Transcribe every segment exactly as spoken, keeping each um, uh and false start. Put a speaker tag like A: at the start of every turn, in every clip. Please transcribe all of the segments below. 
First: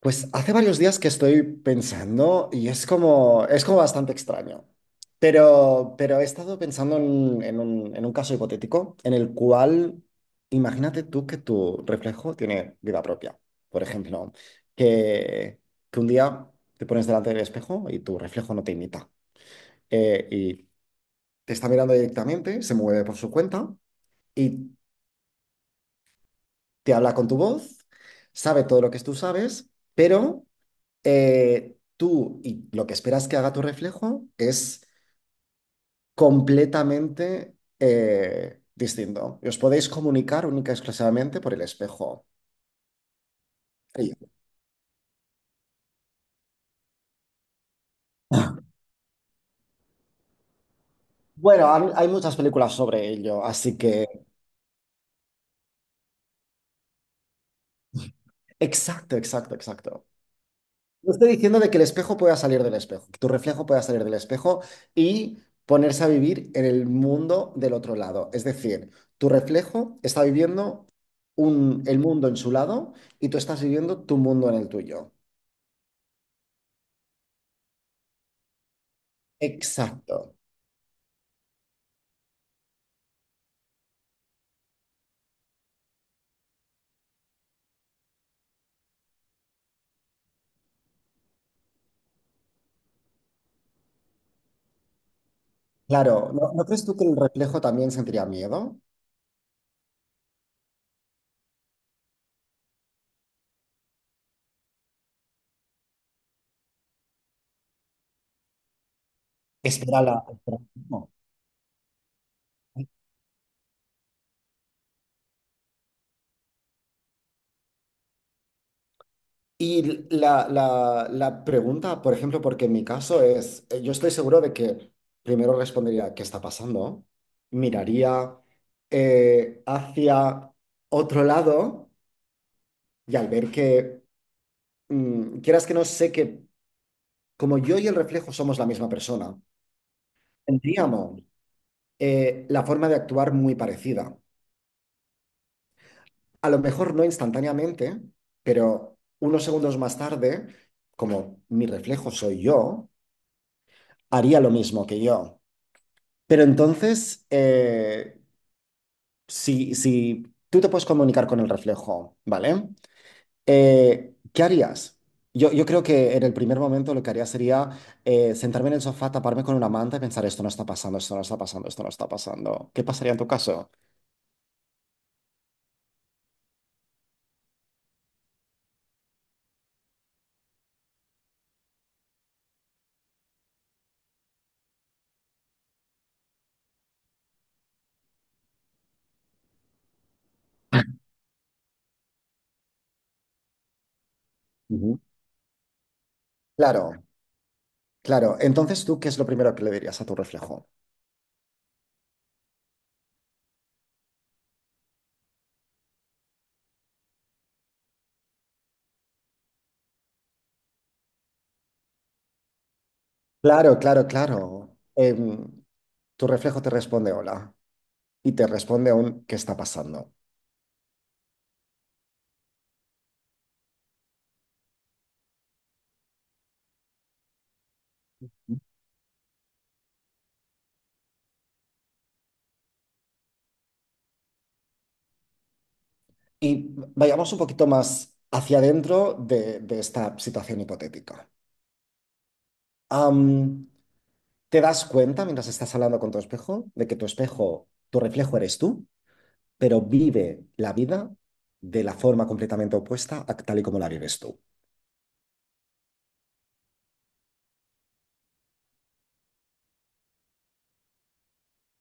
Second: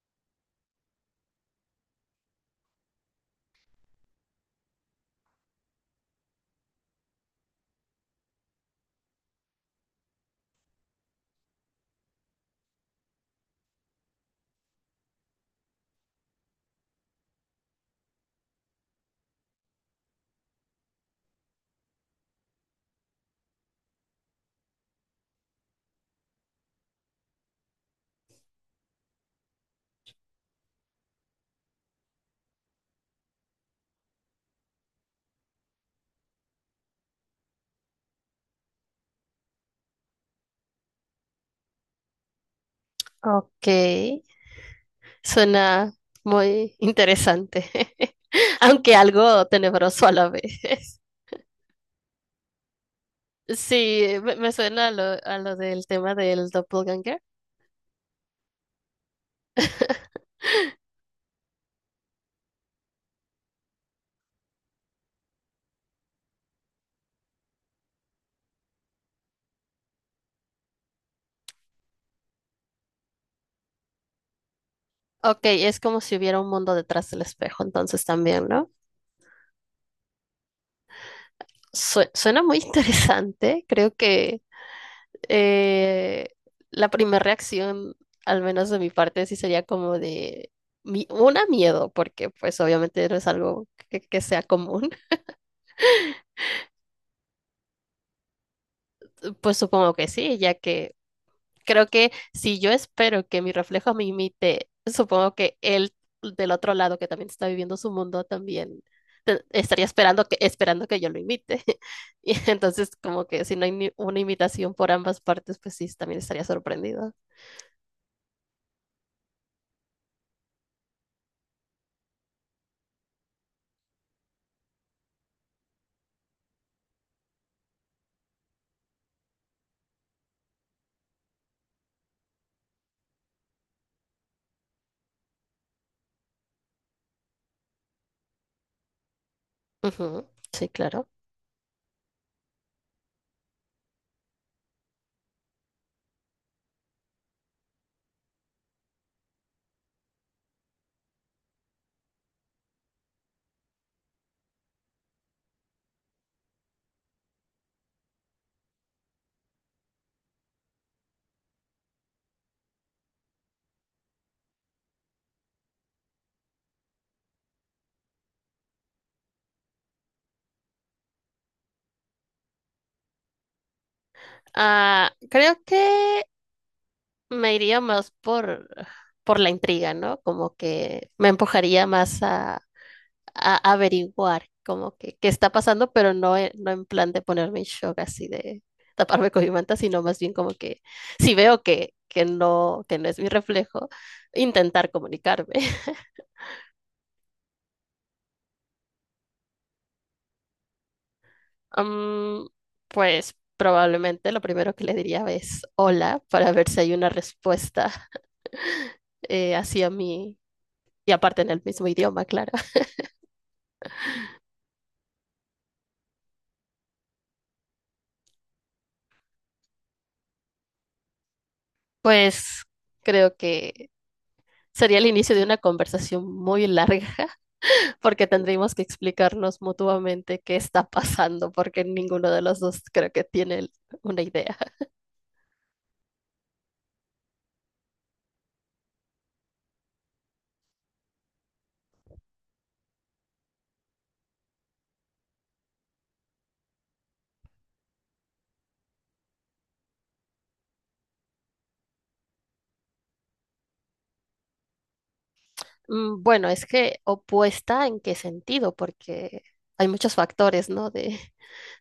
A: Pues hace varios días que estoy pensando y es como, es como bastante extraño. Pero, pero he estado pensando en, en un, en un caso hipotético en el cual imagínate tú que tu reflejo tiene vida propia. Por ejemplo, que, que un día te pones delante del espejo y tu reflejo no te imita. Eh, y te está mirando directamente, se mueve por su cuenta y te habla con tu voz, sabe todo lo que tú sabes, pero eh, tú y lo que esperas que haga tu reflejo es completamente eh, distinto. Y os podéis comunicar única y exclusivamente por el espejo.
B: Ok,
A: Y-
B: suena muy interesante, aunque algo tenebroso a la vez.
A: Bueno, han- hay muchas películas sobre ello, así
B: Sí,
A: que...
B: me, me suena a lo, a lo del tema del doppelganger.
A: Exacto, exacto, exacto. No estoy diciendo de que el espejo pueda salir del espejo, que tu reflejo pueda salir del espejo y ponerse a vivir en el mundo del otro lado. Es decir, tu reflejo está viviendo un- el mundo en su lado y tú estás viviendo tu mundo en el tuyo.
B: Ok, es como si hubiera un mundo detrás del espejo, entonces también, ¿no?
A: Exacto.
B: Sue- suena muy interesante. Creo que eh, la primera reacción, al menos de mi parte, sí sería como de mi- una miedo, porque pues obviamente no es algo que, que sea común.
A: Claro, ¿no, no crees tú que el reflejo también sentiría miedo?
B: Pues supongo que sí, ya que creo que si yo espero que mi reflejo me imite, supongo que él del otro lado que también está viviendo su mundo también te- estaría
A: Espera la...
B: esperando que,
A: espera.
B: esperando que yo lo imite. Y entonces como que si no hay ni una imitación por ambas partes, pues sí, también estaría sorprendido.
A: Y la, la, la pregunta, por ejemplo, porque en mi caso es, eh, yo estoy seguro de que primero respondería, ¿qué está pasando? Miraría eh, hacia otro lado y al ver que, mm, quieras que no sé que como yo y el reflejo somos la misma persona,
B: Ujú. Sí, claro.
A: tendríamos eh, la forma de actuar muy parecida. A lo mejor no instantáneamente, pero unos segundos más tarde, como mi reflejo soy yo, haría lo mismo que yo. Pero entonces, eh, si, si tú te puedes comunicar con el reflejo, ¿vale? Eh, ¿qué harías? Yo, yo creo que en el primer momento lo que haría sería eh, sentarme en el sofá, taparme con una manta y pensar, esto no está pasando, esto no está pasando, esto no está pasando. ¿Qué pasaría en tu caso?
B: Ah, creo que me iría más por, por la intriga, ¿no? Como que me empujaría más a averiguar como que qué está pasando, pero no, e- no en plan de ponerme en shock así de taparme con mi manta, sino más bien como que si veo que, que no, que no es mi reflejo, intentar
A: Ujú.
B: comunicarme.
A: Claro, claro. Entonces, ¿tú qué es lo primero que le dirías a tu reflejo?
B: Am, pues probablemente lo primero que le diría es hola para ver si hay una respuesta eh, hacia mí y aparte en el mismo idioma, claro.
A: Claro, claro, claro. Em, tu reflejo te responde hola y te responde un ¿qué está pasando?
B: Pues creo que sería el inicio de una conversación muy larga porque tendríamos que explicarnos mutuamente qué está pasando, porque ninguno de los dos creo que tiene una idea.
A: Y vayamos un poquito más hacia adentro de, de esta situación hipotética. Am, ¿te das cuenta mientras estás hablando con tu espejo de que tu espejo, tu reflejo eres tú, pero vive la vida de la forma completamente opuesta a tal y como la vives tú?
B: Mm, Bueno, es que opuesta en qué sentido, porque hay muchos factores, ¿no? De,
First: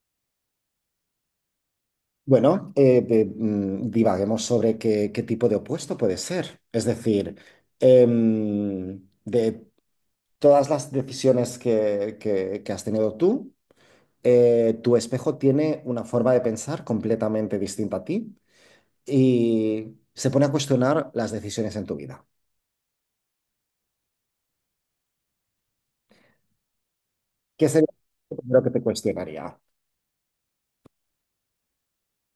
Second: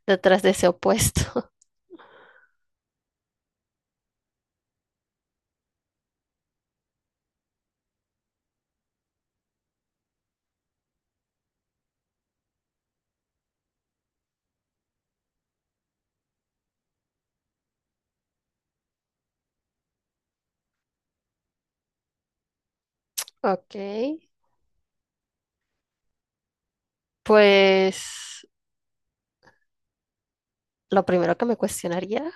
B: detrás de ese opuesto.
A: Bueno, eh, de- mm, divaguemos sobre qué, qué tipo de opuesto puede ser. Es decir, em, de todas las decisiones que, que que has tenido tú. Eh, tu espejo tiene una forma de pensar completamente distinta a ti y se pone a cuestionar las decisiones en tu vida.
B: Ok,
A: ¿Qué sería lo
B: pues
A: primero que te cuestionaría?
B: lo primero que me cuestionaría,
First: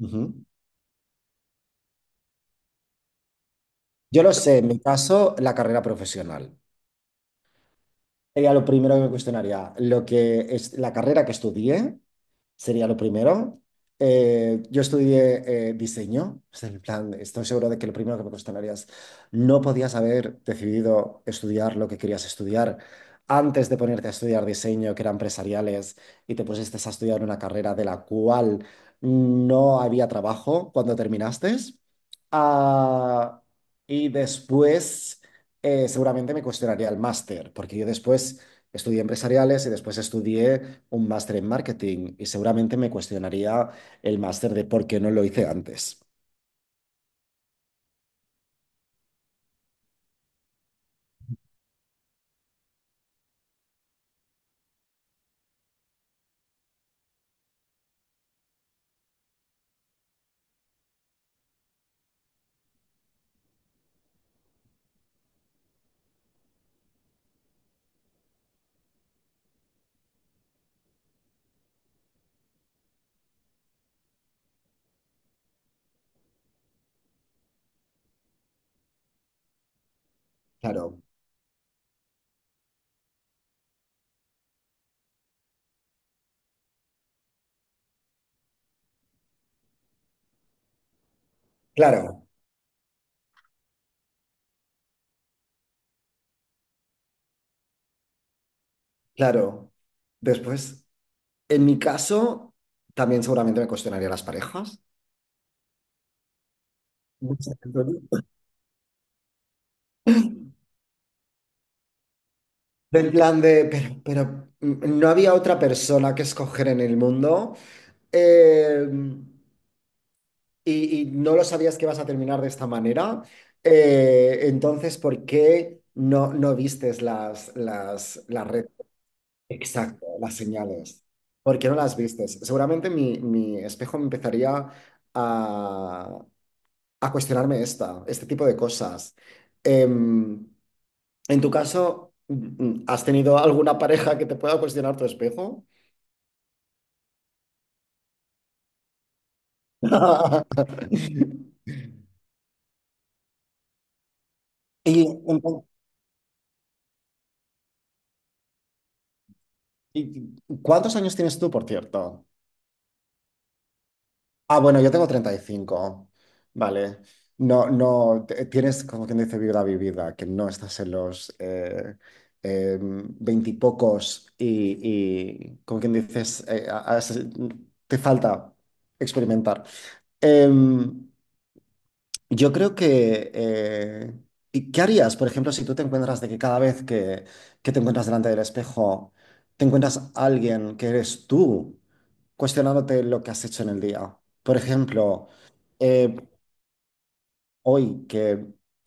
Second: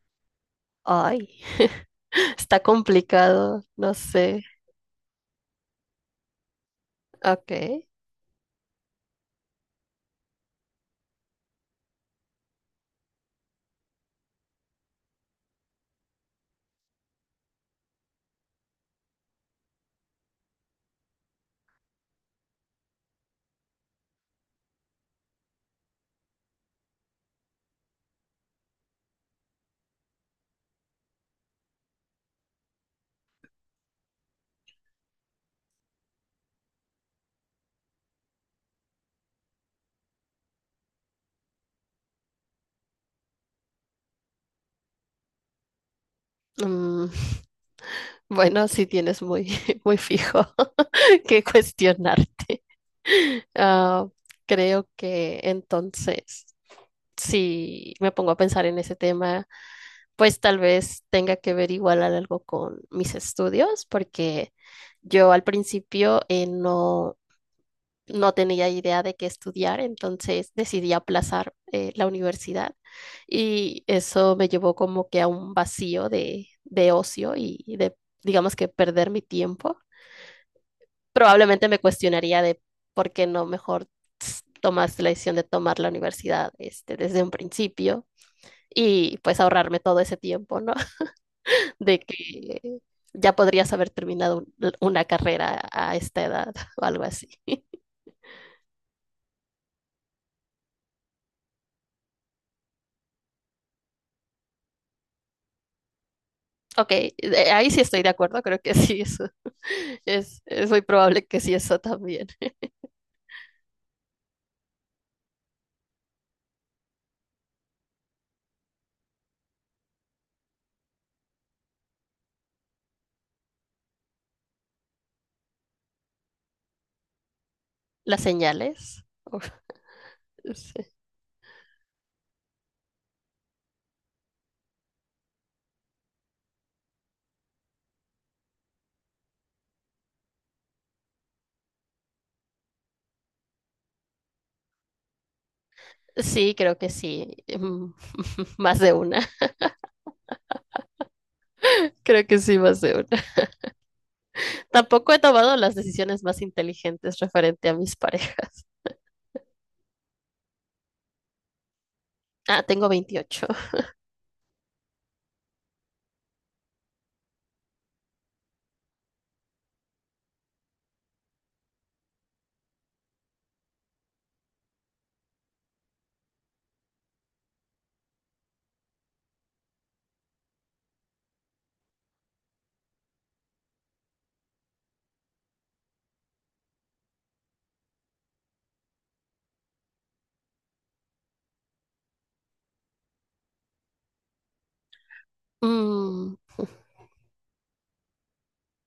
A: Ujú.
B: ay, está complicado, no
A: Yo lo
B: sé.
A: sé, en mi caso, la carrera profesional.
B: Ok.
A: Sería lo primero que me cuestionaría. Lo que es la carrera que estudié sería lo primero. Eh, yo estudié eh, diseño. O sea, en plan, estoy seguro de que lo primero que me cuestionaría es, no podías haber decidido estudiar lo que querías estudiar antes de ponerte a estudiar diseño, que era empresariales, y te pusiste a estudiar una carrera de la cual no había trabajo cuando terminaste. Ah, y después eh, seguramente me cuestionaría el máster, porque yo después estudié empresariales y después estudié un máster en marketing y seguramente me cuestionaría el máster de por qué no lo hice antes.
B: mm, Bueno, sí tienes muy, muy fijo que cuestionarte. Ah, creo que entonces, si me pongo a pensar en ese tema, pues tal vez tenga que ver igual algo con mis estudios, porque yo al principio eh, no no tenía idea de qué estudiar, entonces decidí aplazar eh, la universidad y eso me llevó como que a un vacío de, de ocio y de, digamos que perder mi tiempo.
A: Claro,
B: Probablemente me cuestionaría de por qué no mejor ts- tomaste la decisión de tomar la universidad este, desde un principio y pues ahorrarme todo ese tiempo, ¿no? De
A: claro,
B: que ya podrías haber terminado un- una carrera a esta edad o algo así.
A: claro. Después, en mi caso, también seguramente me cuestionaría las parejas.
B: Ok, de- ahí
A: Exacto.
B: sí estoy de acuerdo, creo que sí, eso es, es muy probable que sí, eso también.
A: Del plan de, pero, pero mm, no había otra persona que escoger en el mundo. Eh, y, y no lo sabías que ibas a terminar de esta manera, eh, entonces, ¿por qué no, no vistes las,
B: Las
A: las, las red?
B: señales. Uf,
A: Exacto, las
B: sí.
A: señales. ¿Por qué no las vistes? Seguramente mi, mi espejo me empezaría a, a cuestionarme esta, este tipo de cosas. Em, en tu caso, mm, ¿has tenido alguna pareja que te pueda cuestionar tu espejo?
B: Sí, creo que sí, mm, más de una, creo que sí, más de una.
A: ¿Y,
B: Tampoco he tomado
A: entonces-
B: las decisiones más inteligentes referente a mis parejas.
A: y- y- cuántos años tienes tú, por cierto?
B: Ah, tengo veintiocho.
A: Ah, bueno, yo tengo treinta y cinco. Vale. No, no, te- tienes, como quien dice, vida vivida, que no estás en los eh, eh, veintipocos y, y, como quien dices, eh, a- a- te falta experimentar. Em, yo creo que... eh, ¿y ¿Qué harías, por ejemplo, si tú te encuentras de que cada vez que, que te encuentras delante del espejo, te encuentras a alguien que eres tú, cuestionándote lo que has hecho en el día? Por ejemplo, eh,
B: Mm,
A: hoy que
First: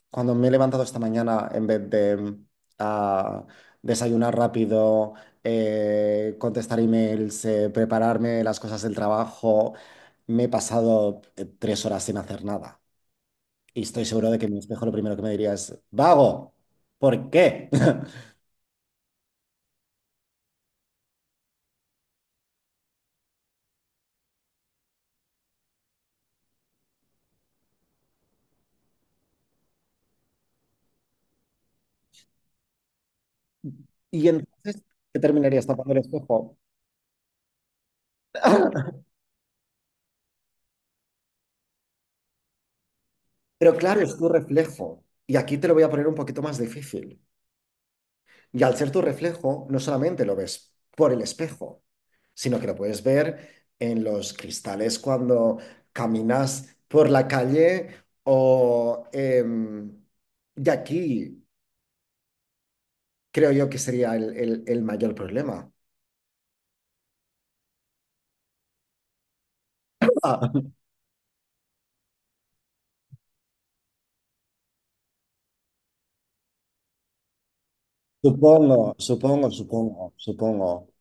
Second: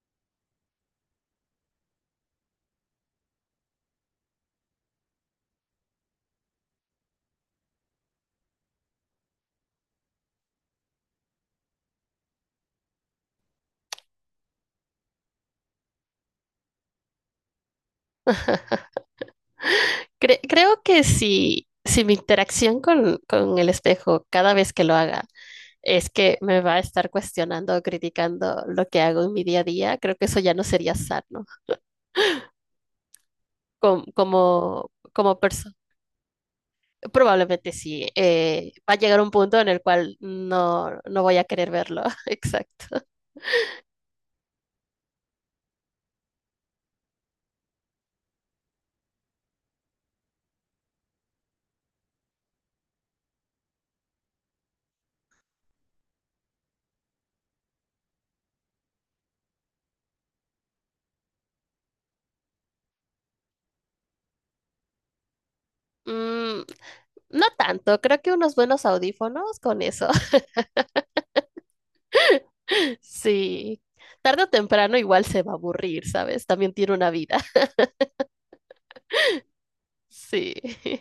A: cuando me he levantado esta mañana, en vez de mm, ah, desayunar rápido, eh, contestar emails, eh, prepararme las cosas del trabajo, me he pasado eh, tres horas sin hacer nada. Y estoy seguro de que mi espejo lo primero que me diría es, vago, ¿por qué?
B: Cre- creo que si, si mi interacción con, con el espejo cada vez que lo haga es que me va a estar cuestionando o criticando lo que hago en mi día a día, creo que eso ya no sería sano com-
A: Y entonces
B: como,
A: te
B: como,
A: terminarías
B: persona.
A: tapando el espejo.
B: Probablemente sí. Eh, va a llegar un punto en el cual no, no voy a querer verlo. Exacto.
A: Pero claro, es tu reflejo. Y aquí te lo voy a poner un poquito más difícil. Y al ser tu reflejo, no solamente lo ves por el espejo, sino que lo puedes ver en los cristales cuando caminas por la calle o... em, y aquí creo yo que sería el, el- el mayor problema.
B: Mm, no tanto. Creo que unos buenos audífonos con eso.
A: Ah,
B: Sí. Tarde o temprano igual se va a aburrir, ¿sabes? También tiene una vida.
A: supongo, supongo, supongo,
B: Sí.
A: supongo.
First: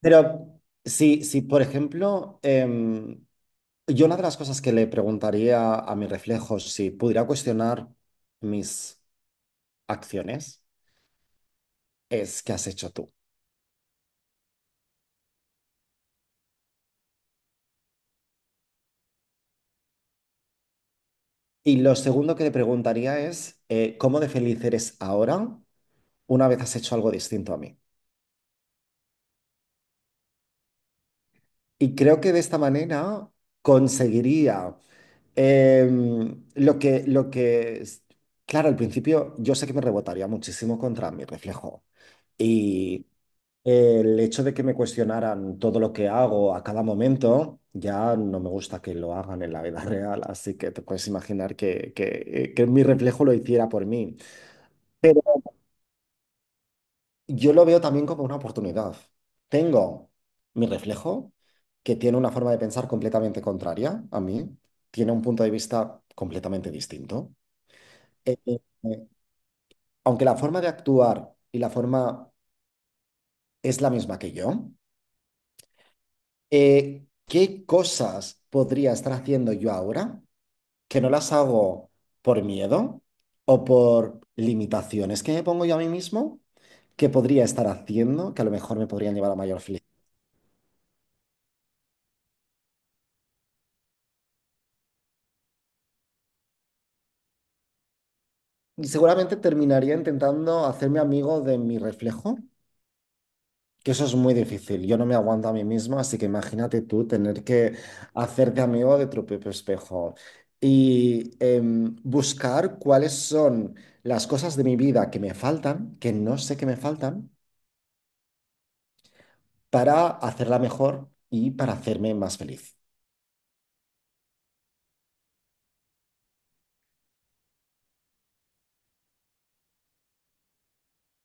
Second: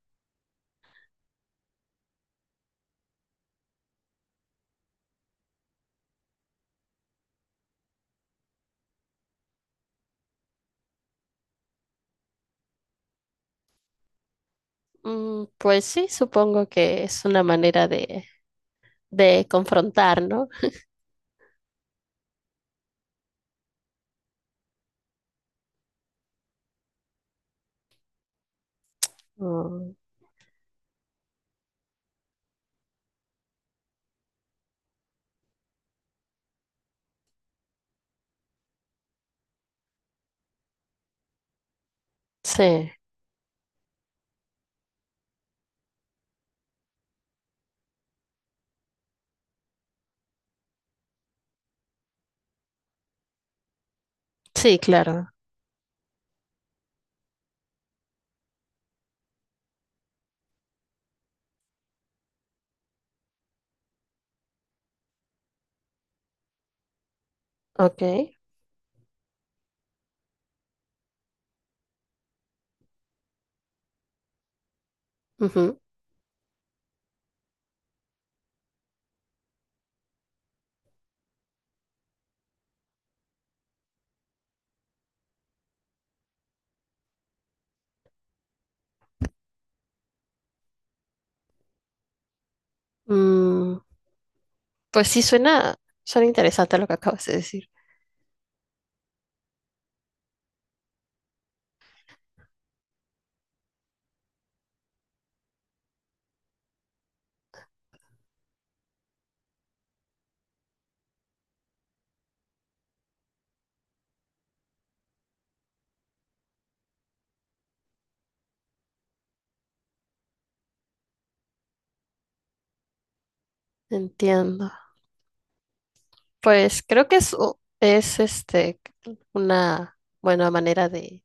A: Pero si, si por ejemplo, em, yo una de las cosas que le preguntaría a mi reflejo, si pudiera cuestionar mis acciones, es qué has hecho tú.
B: Mm, pues sí, supongo que es una manera de, de confrontar, ¿no?
A: Y lo segundo que le preguntaría es eh, cómo de feliz eres ahora una vez has hecho algo distinto a mí.
B: Mm,
A: Y creo que de esta manera conseguiría em, lo que, lo que, es- claro, al principio yo sé que me rebotaría muchísimo contra mi reflejo.
B: sí,
A: Y el hecho de que me cuestionaran todo lo que hago a cada momento, ya no me gusta que lo hagan en la vida real, así que te puedes imaginar que, que, eh, que mi reflejo lo hiciera por mí.
B: sí,
A: Pero
B: claro.
A: yo lo veo también como una oportunidad. Tengo mi reflejo, que tiene una forma de pensar completamente contraria a mí, tiene un punto de vista completamente distinto.
B: Ok.
A: Eh, eh, eh, aunque la forma de actuar y la forma es la misma que yo,
B: Ujú.
A: eh, ¿qué cosas podría estar haciendo yo ahora que no las hago por miedo o por limitaciones que me pongo yo a mí mismo? ¿Qué podría estar haciendo, que a lo mejor me podrían llevar a mayor?
B: Mm, pues sí, suena, suena interesante lo que acabas de decir.
A: Y seguramente terminaría intentando hacerme amigo de mi reflejo, que eso es muy difícil. Yo no me aguanto a mí mismo, así que imagínate tú tener que hacerte amigo de tu propio espejo y em, buscar cuáles son las cosas de mi vida que me faltan, que no sé que me faltan, para hacerla mejor y para hacerme más feliz.
B: Entiendo. Pues creo que es, u- es este, una buena manera de,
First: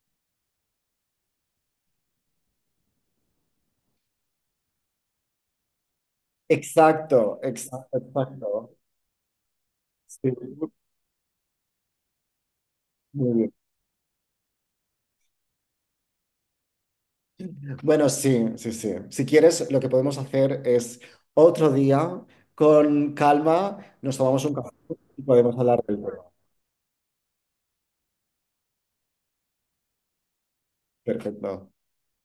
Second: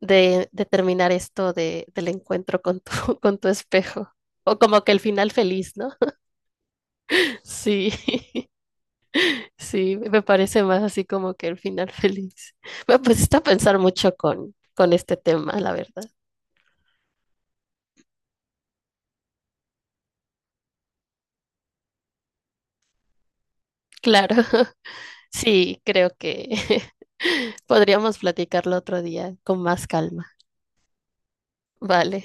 B: de, de terminar esto de, del encuentro con tu, con tu espejo. O como que el final feliz, ¿no?
A: Exacto, exacto,
B: Sí.
A: exacto.
B: Sí, me
A: Sí,
B: parece más así como que el final feliz. Me
A: muy
B: pusiste a
A: bien.
B: pensar mucho con, con este tema, la verdad.
A: Bueno, sí, sí, sí. Si quieres, lo que podemos hacer es otro día, con calma, nos
B: Claro,
A: tomamos un café y podemos
B: sí,
A: hablar del
B: creo
A: tema.
B: que podríamos platicarlo otro día con más calma.
A: Perfecto.
B: Vale.